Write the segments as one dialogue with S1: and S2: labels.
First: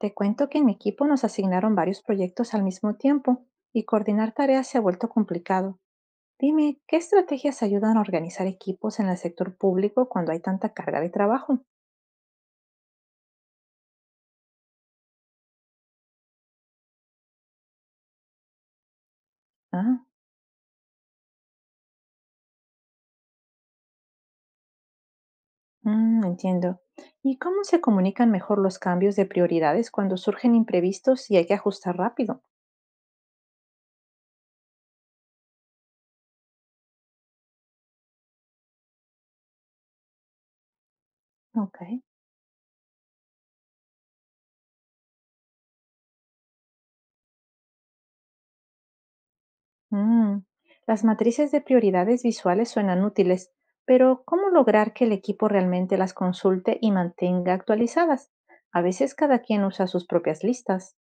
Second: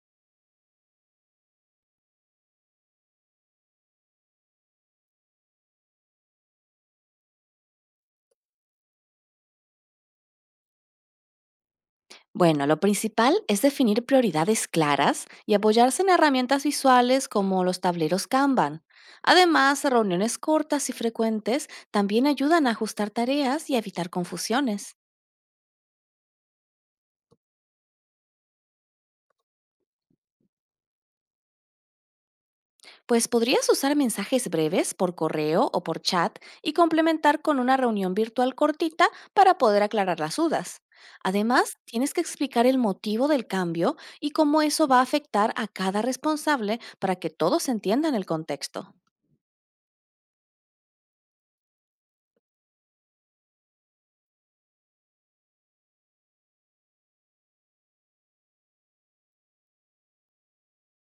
S1: Te cuento que en mi equipo nos asignaron varios proyectos al mismo tiempo y coordinar tareas se ha vuelto complicado. Dime, ¿qué estrategias ayudan a organizar equipos en el sector público cuando hay tanta carga de trabajo?
S2: Bueno, lo principal es definir prioridades claras y apoyarse en herramientas visuales como los tableros Kanban. Además,
S1: Ah,
S2: reuniones cortas y frecuentes también ayudan a ajustar tareas y a evitar confusiones.
S1: entiendo. ¿Y cómo se comunican mejor los cambios de prioridades cuando surgen imprevistos y hay que ajustar rápido?
S2: Pues podrías usar mensajes breves por correo o por chat y complementar con una reunión virtual cortita para poder aclarar las dudas. Además,
S1: Ok.
S2: tienes que explicar el motivo del cambio y cómo eso va a afectar a cada responsable para que todos entiendan el contexto.
S1: Mm, Las matrices de prioridades visuales suenan útiles, pero ¿cómo lograr que el equipo realmente las consulte y mantenga actualizadas? A veces cada quien usa sus propias listas.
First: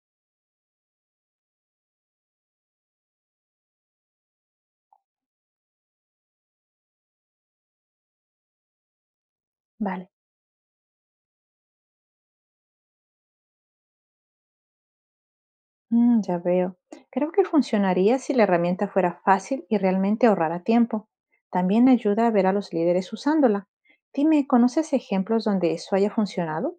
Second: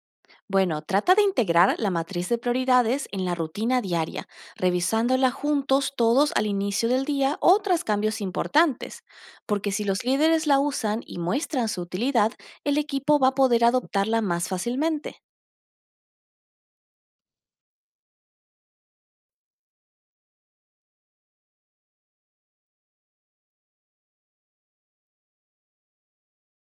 S2: Bueno, trata de integrar la matriz de prioridades en la rutina diaria, revisándola juntos todos al inicio del día o tras cambios importantes, porque si los
S1: Vale,
S2: líderes la usan y muestran su utilidad, el equipo va a poder adoptarla más fácilmente.
S1: ya veo. Creo que funcionaría si la herramienta fuera fácil y realmente ahorrara tiempo. También ayuda a ver a los líderes usándola. Dime, ¿conoces ejemplos donde eso haya funcionado?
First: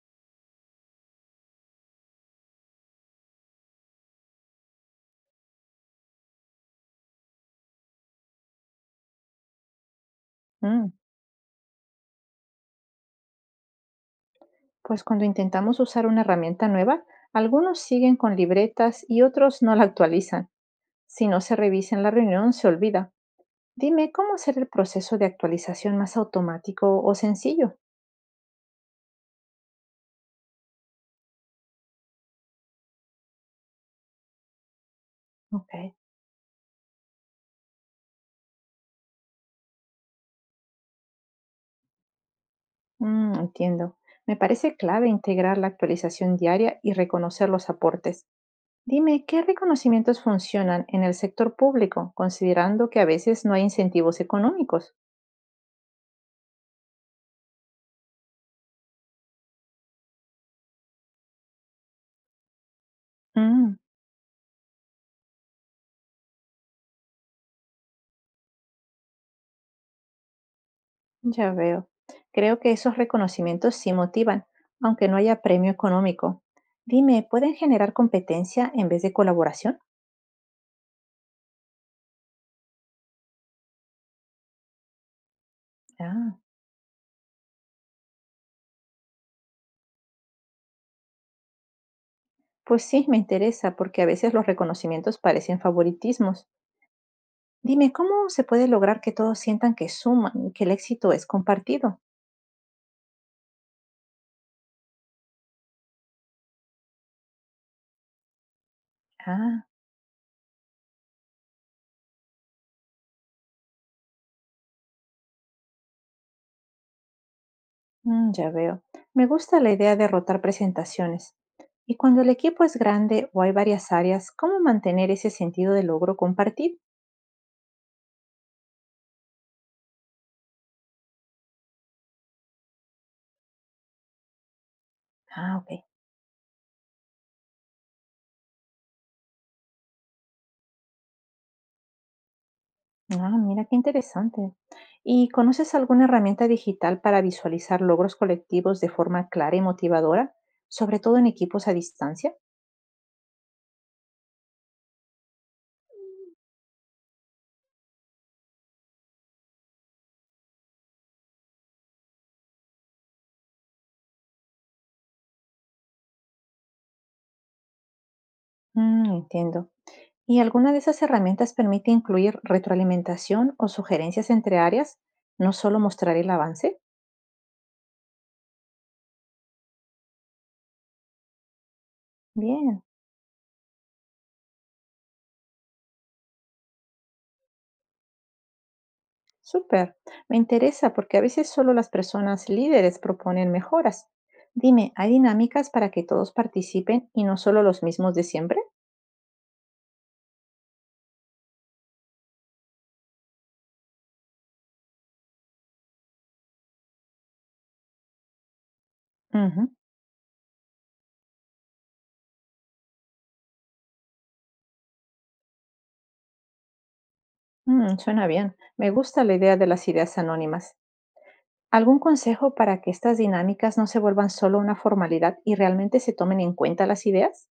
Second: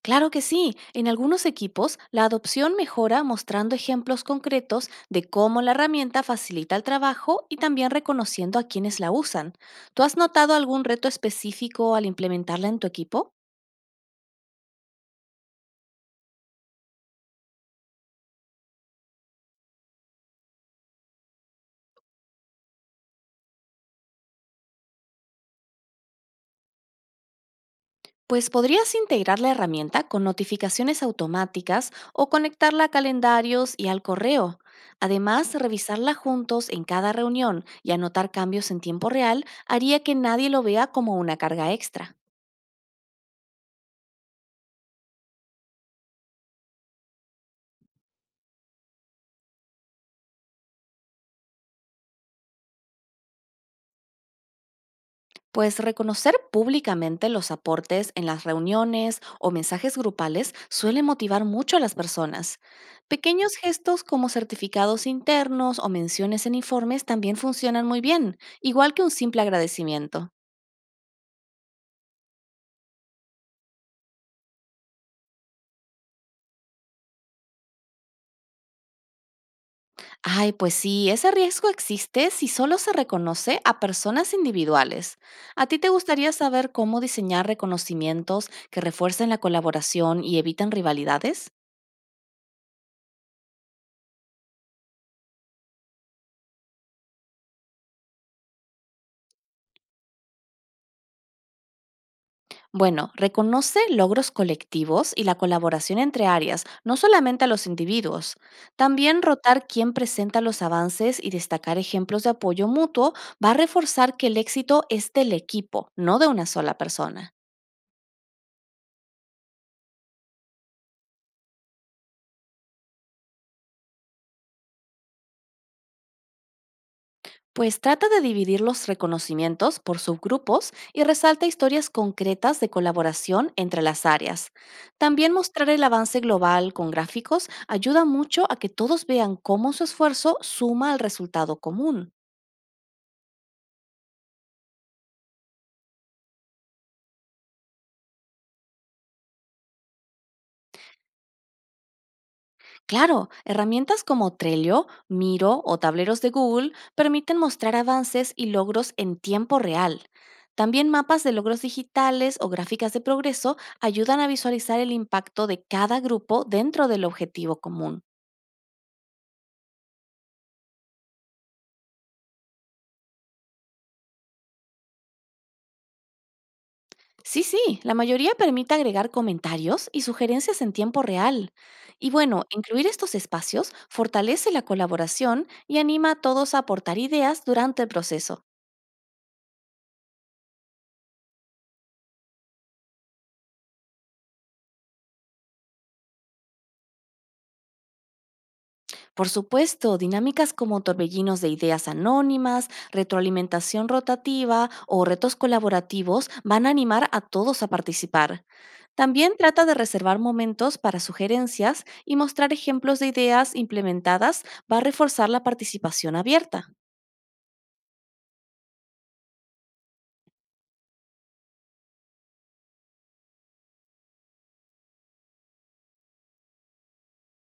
S2: Claro que sí, en algunos equipos la adopción mejora mostrando ejemplos concretos de cómo la herramienta facilita el trabajo y también reconociendo a quienes la usan. ¿Tú has notado algún
S1: Mm,
S2: reto específico al implementarla en tu equipo?
S1: Pues cuando intentamos usar una herramienta nueva, algunos siguen con libretas y otros no la actualizan. Si no se revisa en la reunión, se olvida. Dime, ¿cómo hacer el proceso de actualización más automático o sencillo?
S2: Pues podrías integrar la herramienta con notificaciones automáticas o conectarla a calendarios y al correo. Además,
S1: Ok,
S2: revisarla juntos en cada reunión y anotar cambios en tiempo real haría que nadie lo vea como una carga extra.
S1: entiendo. Me parece clave integrar la actualización diaria y reconocer los aportes. Dime, ¿qué reconocimientos funcionan en el sector público, considerando que a veces no hay incentivos económicos?
S2: Pues reconocer públicamente los aportes en las reuniones o mensajes grupales suele motivar mucho a las personas. Pequeños
S1: Mm,
S2: gestos como certificados internos o menciones en informes también funcionan muy bien, igual que un simple agradecimiento.
S1: ya veo. Creo que esos reconocimientos sí motivan, aunque no haya premio económico. Dime, ¿pueden generar competencia en vez de colaboración?
S2: Ay, pues sí, ese riesgo existe si solo se reconoce a personas individuales. ¿A ti te gustaría
S1: Ah.
S2: saber cómo diseñar reconocimientos que refuercen la colaboración y eviten rivalidades?
S1: Pues sí, me interesa, porque a veces los reconocimientos parecen favoritismos. Dime, ¿cómo se puede lograr que todos sientan que suman y que el éxito es compartido?
S2: Bueno, reconoce logros colectivos y la colaboración entre áreas, no solamente a los individuos. También rotar
S1: Ah,
S2: quién presenta los avances y destacar ejemplos de apoyo mutuo va a reforzar que el éxito es del equipo, no de una sola persona.
S1: ya veo. Me gusta la idea de rotar presentaciones. Y cuando el equipo es grande o hay varias áreas, ¿cómo mantener ese sentido de logro compartido?
S2: Pues trata de dividir los reconocimientos por subgrupos y resalta historias concretas de colaboración entre las áreas. También
S1: Ah,
S2: mostrar el
S1: ok.
S2: avance global con gráficos ayuda mucho a que todos vean cómo su esfuerzo suma al resultado común.
S1: Ah, mira qué interesante. ¿Y conoces alguna herramienta digital para visualizar logros colectivos de forma clara y motivadora, sobre todo en equipos a distancia?
S2: Claro, herramientas como Trello, Miro o tableros de Google permiten mostrar avances y logros en tiempo real. También mapas de logros digitales o gráficas de progreso ayudan a visualizar el impacto de cada grupo dentro del objetivo común.
S1: Entiendo. ¿Y alguna de esas herramientas permite incluir retroalimentación o sugerencias entre áreas? No solo mostrar el avance.
S2: Sí, sí, la mayoría permite agregar comentarios y sugerencias en tiempo real. Y bueno,
S1: Bien,
S2: incluir estos espacios fortalece la colaboración y anima a todos a aportar ideas durante el proceso.
S1: súper. Me interesa porque a veces solo las personas líderes proponen mejoras. Dime, ¿hay dinámicas para que todos participen y no solo los mismos de siempre?
S2: Por supuesto, dinámicas como torbellinos de ideas anónimas, retroalimentación rotativa o retos colaborativos van a animar a todos a participar. También trata
S1: Ujú.
S2: de reservar momentos para sugerencias y mostrar ejemplos de ideas implementadas va a reforzar la participación abierta.
S1: Suena bien. Me gusta la idea de las ideas anónimas. ¿Algún consejo para que estas dinámicas no se vuelvan solo una formalidad y realmente se tomen en cuenta las ideas?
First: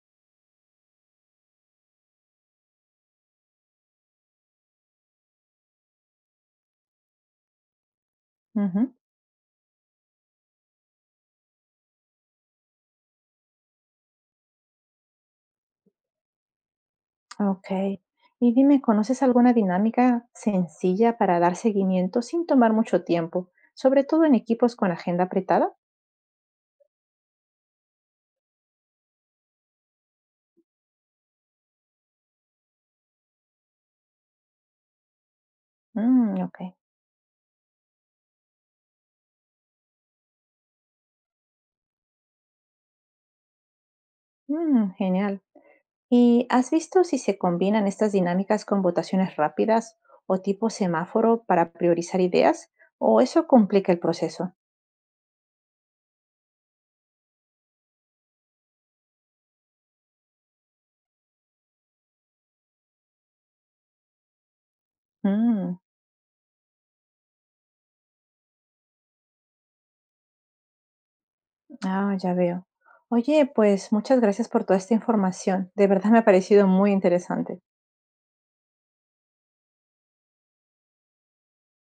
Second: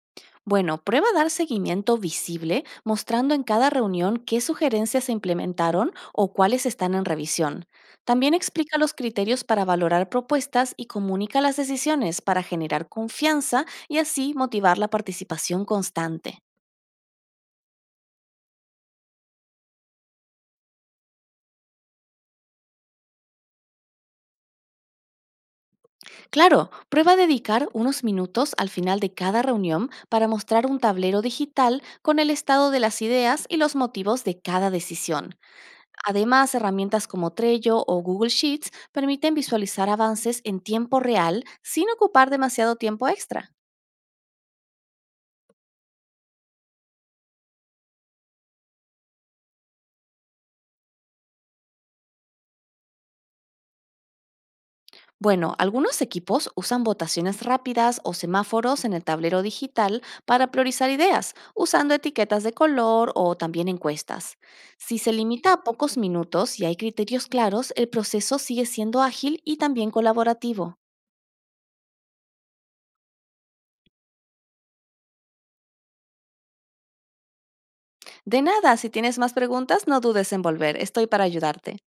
S2: Bueno, prueba a dar seguimiento visible, mostrando en cada reunión qué sugerencias se implementaron o cuáles están en revisión. También explica
S1: Ujú.
S2: los criterios para valorar propuestas y comunica las decisiones para generar confianza y así motivar la participación constante.
S1: Okey. Y dime, ¿conoces alguna dinámica sencilla para dar seguimiento sin tomar mucho tiempo, sobre todo en equipos con agenda apretada?
S2: Claro, prueba a dedicar unos minutos al final de cada reunión para mostrar un tablero digital con el estado de las ideas y los motivos de cada decisión. Además,
S1: Okey.
S2: herramientas como Trello o Google Sheets permiten visualizar avances en tiempo real sin ocupar demasiado tiempo extra.
S1: Genial. ¿Y has visto si se combinan estas dinámicas con votaciones rápidas o tipo semáforo para priorizar ideas, o eso complica el proceso?
S2: Bueno, algunos equipos usan votaciones rápidas o semáforos en el tablero digital para priorizar ideas, usando etiquetas de color o también encuestas. Si se limita a
S1: Mm,
S2: pocos minutos y hay criterios claros, el proceso sigue siendo ágil y también colaborativo.
S1: ah, ya veo. Oye, pues muchas gracias por toda esta información. De verdad me ha parecido muy interesante.
S2: De nada, si tienes más preguntas, no dudes en volver, estoy para ayudarte.